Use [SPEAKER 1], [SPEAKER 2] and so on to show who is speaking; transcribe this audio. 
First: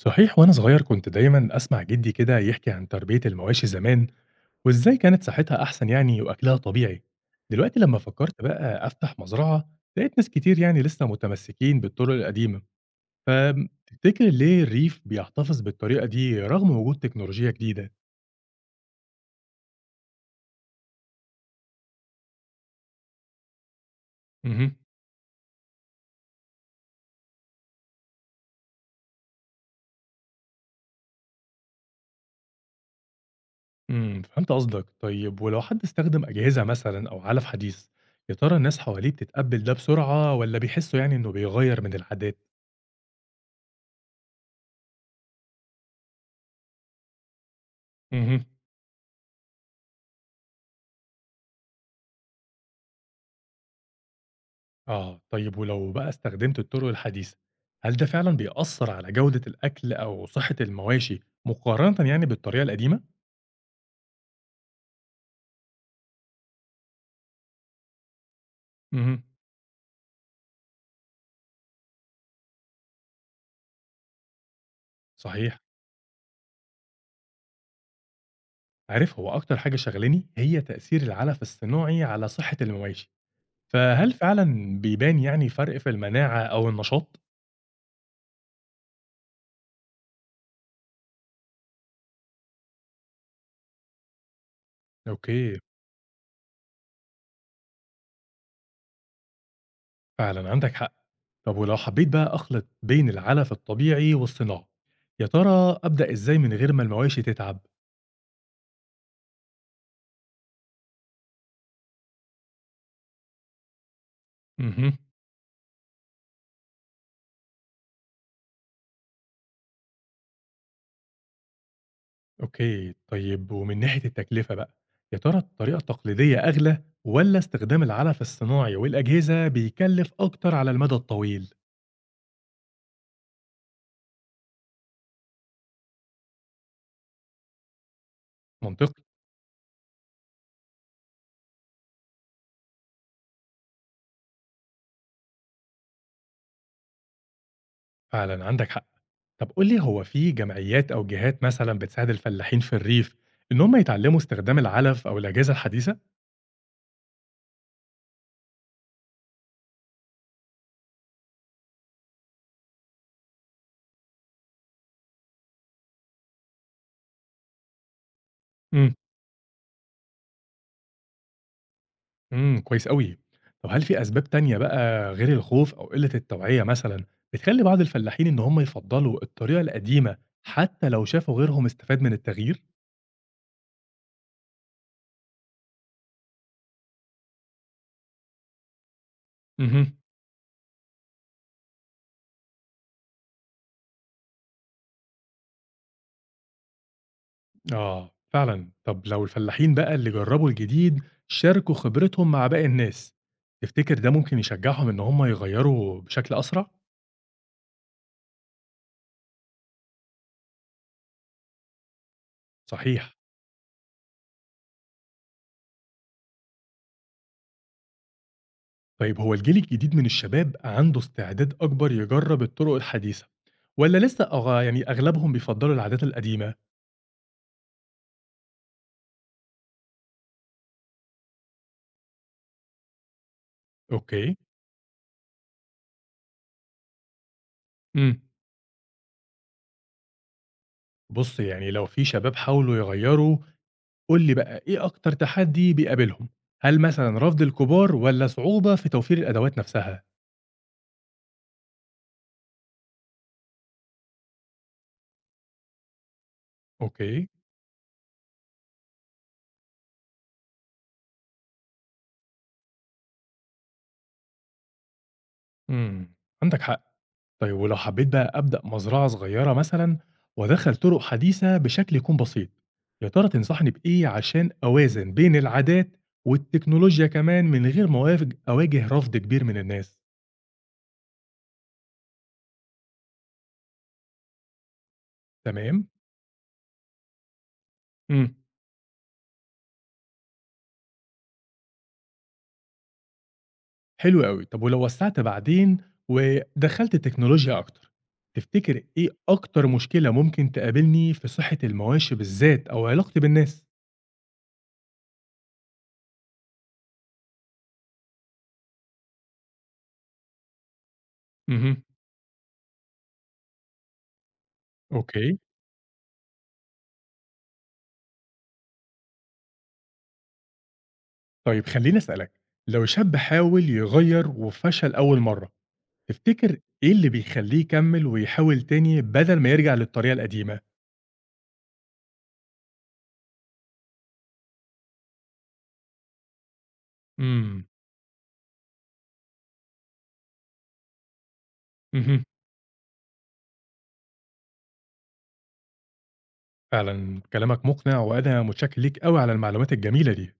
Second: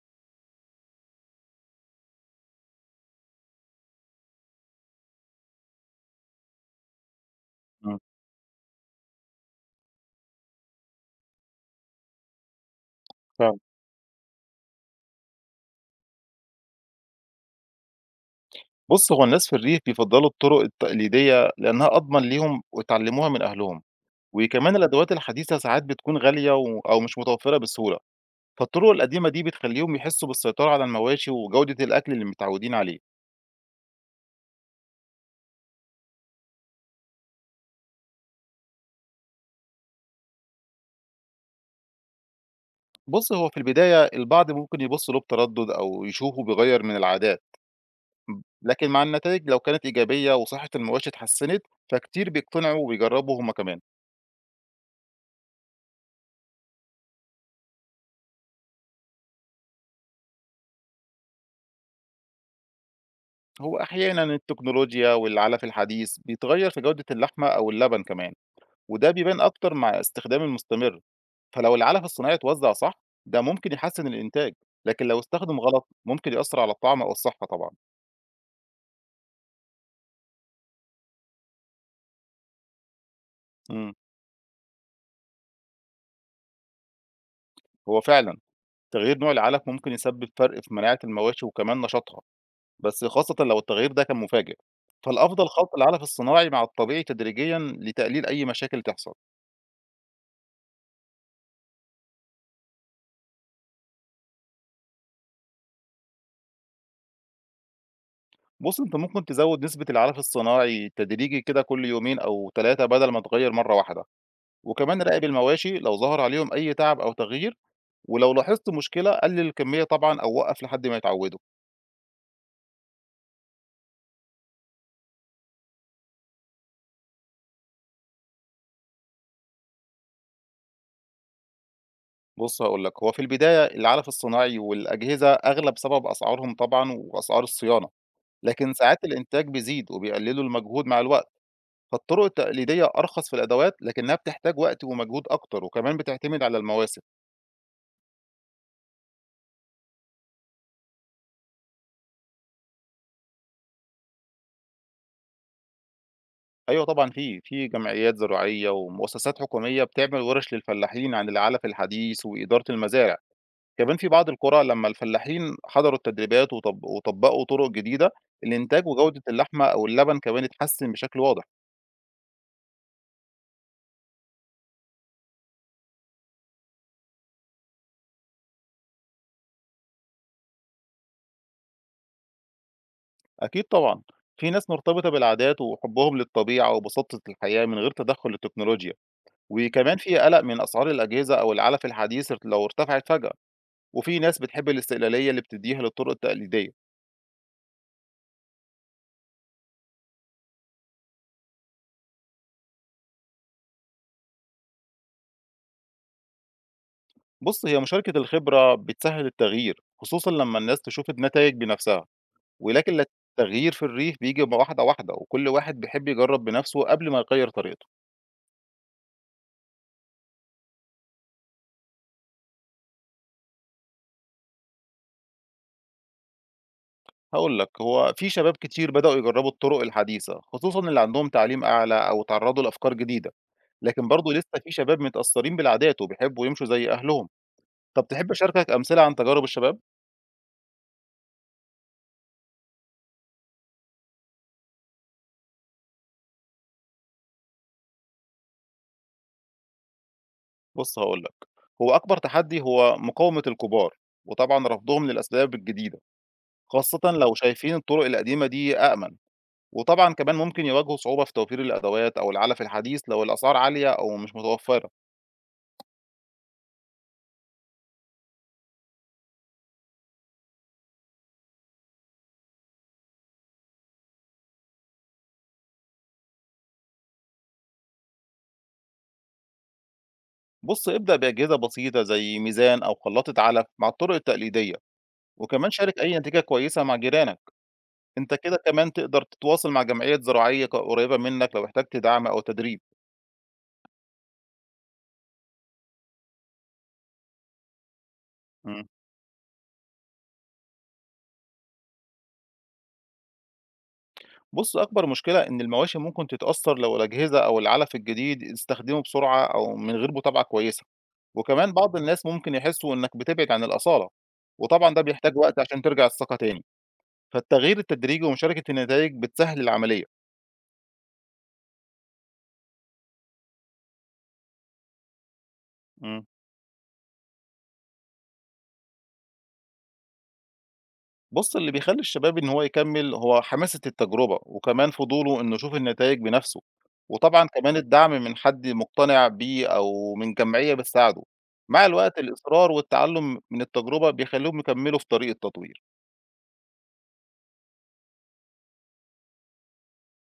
[SPEAKER 1] صحيح، وأنا صغير كنت دايمًا أسمع جدي كده يحكي عن تربية المواشي زمان، وإزاي كانت صحتها أحسن يعني وأكلها طبيعي. دلوقتي لما
[SPEAKER 2] إمم،
[SPEAKER 1] فكرت بقى أفتح مزرعة، لقيت ناس كتير يعني لسه متمسكين بالطرق القديمة،
[SPEAKER 2] فعلًا.
[SPEAKER 1] فتفتكر ليه الريف بيحتفظ بالطريقة دي رغم وجود تكنولوجيا جديدة؟
[SPEAKER 2] بُص، هو الناس في الريف بيفضّلوا الطرق التقليدية لإنها أضمن ليهم واتعلّموها من أهلهم، وكمان
[SPEAKER 1] اهم،
[SPEAKER 2] الأدوات الحديثة ساعات بتكون غالية و أو مش متوفّرة بسهولة، فالطرق القديمة دي بتخلّيهم يحسّوا بالسيطرة على المواشي وجودة الأكل اللي متعوّدين عليه.
[SPEAKER 1] إمم، فهمت قصدك. طيب ولو حد استخدم أجهزة مثلًا أو علف حديث، يا ترى الناس حواليه بتتقبل ده بسرعة والّا بيحسوا يعني إنه بيغير من العادات؟
[SPEAKER 2] بُص، هو في البداية البعض ممكن يبُص له بتردُّد أو يشوفه بيغيّر من العادات،
[SPEAKER 1] اهم.
[SPEAKER 2] لكن مع النتايج لو كانت إيجابية وصحّة المواشي اتحسّنت، فكتير بيقتنعوا وبيجرّبوا هم كمان.
[SPEAKER 1] آه، طيب ولو بقى استخدمت الطرق الحديثة، هل ده فعلًا بيأثّر على جودة الأكل أو صحة المواشي مقارنة يعني بالطريقة القديمة؟
[SPEAKER 2] هو أحيانًا التكنولوجيا والعَلَف الحديث بيتغيّر في جودة اللحمة أو اللبن كمان. وده
[SPEAKER 1] اهم.
[SPEAKER 2] بيبان أكتر مع استخدام المستمر، فلو العلف الصناعي اتوزع صح ده ممكن يحسن الإنتاج، لكن لو استخدم
[SPEAKER 1] صحيح،
[SPEAKER 2] غلط ممكن يأثر على الطعم أو الصحة طبعًا.
[SPEAKER 1] عارف هو أكتر حاجة شاغلاني هي تأثير العلف الصناعي على صحة المواشي،
[SPEAKER 2] إمم،
[SPEAKER 1] فهل فعلًا بيبان يعني فرق في المناعة أو النشاط؟
[SPEAKER 2] هو فعلًا تغيير نوع العلف ممكن يسبب فرق في مناعة المواشي وكمان نشاطها، بس خاصة لو التغيير ده كان مفاجئ. فالأفضل
[SPEAKER 1] أوكي،
[SPEAKER 2] خلط العلف الصناعي مع الطبيعي تدريجيًا لتقليل أي مشاكل تحصل.
[SPEAKER 1] فعلًا عندك حق، طب ولو حبيت بقى أخلط بين العلف الطبيعي والصناعي، يا ترى أبدأ إزاي من غير ما المواشي تتعب؟
[SPEAKER 2] بُص أنت ممكن تزود نسبة العلف الصناعي تدريجي كده كل يومين أو 3 بدل ما تغير مرة واحدة،
[SPEAKER 1] اهم.
[SPEAKER 2] وكمان راقب المواشي لو ظهر عليهم أي تعب أو تغيير ولو لاحظت مشكلة قلل الكمية طبعًا أو وقّف لحد ما يتعودوا.
[SPEAKER 1] أوكي، طيب ومن ناحية التكلفة بقى، يا ترى الطريقة التقليدية أغلى والّا استخدام العلف الصناعي والأجهزة بيكلف أكتر على المدى الطويل؟
[SPEAKER 2] بُص هاقول لك، هو في البداية العلف الصناعي والأجهزة أغلى بسبب أسعارهم طبعًا وأسعار الصيانة، لكن ساعات
[SPEAKER 1] منطقي،
[SPEAKER 2] الإنتاج بيزيد وبيقللوا المجهود مع الوقت، فالطرق التقليدية أرخص في الأدوات لكنها بتحتاج وقت ومجهود أكتر وكمان بتعتمد على المواسم.
[SPEAKER 1] فعلًا عندك حق. طب قُل لي هو في جمعيات أو جهات مثلًا بتساعد الفلاحين في الريف إن هم يتعلموا استخدام العلف أو الأجهزة الحديثة؟
[SPEAKER 2] أيوه طبعًا في جمعيات زراعية ومؤسسات حكومية بتعمل ورش للفلاحين عن العلف الحديث وإدارة المزارع. كمان في بعض القرى لما الفلاحين حضروا التدريبات وطبقوا طرق جديدة، الإنتاج
[SPEAKER 1] إمم،
[SPEAKER 2] وجودة اللحمة أو اللبن كمان اتحسن بشكل واضح.
[SPEAKER 1] إمم، كويس أوي. طب هل في أسباب تانية بقى غير الخوف أو قلة التوعية مثلًا بتخلي بعض الفلاحين إن هم يفضّلوا الطريقة القديمة حتى لو شافوا غيرهم استفاد من التغيير؟
[SPEAKER 2] أكيد طبعا، في ناس مرتبطة بالعادات وحبهم للطبيعة وبساطة الحياة من غير تدخل التكنولوجيا،
[SPEAKER 1] اهم.
[SPEAKER 2] وكمان في قلق من أسعار الأجهزة أو العلف الحديث لو ارتفعت فجأة، وفي ناس بتحب الاستقلالية اللي بتديها للطرق التقليدية.
[SPEAKER 1] آه فعلا، طب لو الفلاحين بقى اللي جربوا الجديد شاركوا خبرتهم مع باقي الناس، تفتكر ده ممكن يشجعهم ان هم يغيروا بشكل اسرع؟
[SPEAKER 2] بص هي مشاركة الخبرة بتسهل التغيير خصوصا لما الناس تشوف النتائج بنفسها، ولكن
[SPEAKER 1] صحيح.
[SPEAKER 2] التغيير في الريف بييجي واحدة، واحدة، وكل واحد بيحب يجرّب بنَفْسه قبل ما يغيّر طريقته.
[SPEAKER 1] طيب هو الجيل الجديد من الشباب عنده استعداد اكبر يجرب الطرق الحديثه، ولا لسه يعني اغلبهم بيفضلوا العادات القديمه؟
[SPEAKER 2] هاقول لك، هو في شباب كتير بدأوا يجرّبوا الطرق الحديثة، خصوصًا اللي عندهم تعليم أعلى أو اتعرّضوا لأفكار جديدة، لكن برضه
[SPEAKER 1] اوكي.
[SPEAKER 2] لسه في شباب متأثّرين بالعادات وبيحبّوا يمشوا زي أهلهم. طَب
[SPEAKER 1] امم،
[SPEAKER 2] تحب أشاركك أمثلة عن تجارب الشباب؟
[SPEAKER 1] بص يعني لو في شباب حاولوا يغيروا، قول لي بقى ايه اكتر تحدي بيقابلهم؟ هل مثلا رفض الكبار ولا صعوبه في توفير الادوات نفسها؟
[SPEAKER 2] بُص هاقول لك، هو أكبر تحدّي هو مقاومة الكبار، وطبعًا رفضهم للأسباب الجديدة، خاصةً
[SPEAKER 1] اوكي.
[SPEAKER 2] لو شايفين الطرق القديمة دي أأمن. وطبعًا كمان ممكن يواجهوا صعوبة في توفير الأدوات أو العلف الحديث لو الأسعار عالية أو مش متوفرة.
[SPEAKER 1] امم عندك حق. طيب ولو حبيت بقى أبدأ مزرعة صغيرة مثلا وأدخل طرق حديثة بشكل يكون بسيط، يا ترى تنصحني بإيه عشان أوازن بين العادات والتكنولوجيا كمان من غير ما أواجه رفض كبير من الناس؟
[SPEAKER 2] بُص، ابدأ بأجهزة بسيطة زي ميزان أو خلاطة علف مع الطرق التقليدية، وكمان
[SPEAKER 1] تمام؟
[SPEAKER 2] شارك أي نتيجة كويسة مع جيرانك. أنت
[SPEAKER 1] امم
[SPEAKER 2] كده كمان تقدر تتواصل مع جمعيات زراعية قريبة منك لو احتجت دعم أو تدريب.
[SPEAKER 1] حلو قوي. طب ولو وسعت بعدين ودخلت التكنولوجيا أكتر، تفتكر
[SPEAKER 2] امم.
[SPEAKER 1] إيه أكتر مشكلة ممكن تقابلني في صحة المواشي بالذات أو علاقتي بالناس؟
[SPEAKER 2] بُص، أكبر مشكلة إن المواشي ممكن تتأثر لو الأجهزة أو العلف الجديد استخدموا بسرعة أو من غير متابعة كويسة، وكمان
[SPEAKER 1] امم،
[SPEAKER 2] بعض الناس ممكن يحسوا إنك بتبعد عن الأصالة، وطبعًا ده بيحتاج
[SPEAKER 1] اوكي.
[SPEAKER 2] وقت عشان ترجع الثقة تاني. فالتغيير التدريجي ومشاركة النتائج بتسهل العملية.
[SPEAKER 1] طيب خليني اسالك، لو شاب حاول يغير وفشل اول مره،
[SPEAKER 2] امم
[SPEAKER 1] تفتكر إيه اللي بيخلّيه يكمّل ويحاول تاني بدل ما يرجع للطريقة القديمة؟
[SPEAKER 2] بُص اللي بيخلّي الشباب إن هو يكمّل هو حماسة التجربة، وكمان فضوله إنه يشوف النتائج بنفسه، وطبعًا
[SPEAKER 1] إمم،
[SPEAKER 2] كمان الدعم من حد مقتنع بيه أو من جمعية بتساعده. مع الوقت
[SPEAKER 1] اهم،
[SPEAKER 2] الإصرار والتعلم من التجربة بيخلّيهم يكمّلوا في طريق التطوير.
[SPEAKER 1] فعلًا كلامك مقنع وأنا متشكر ليك أوي على المعلومات الجميلة دي.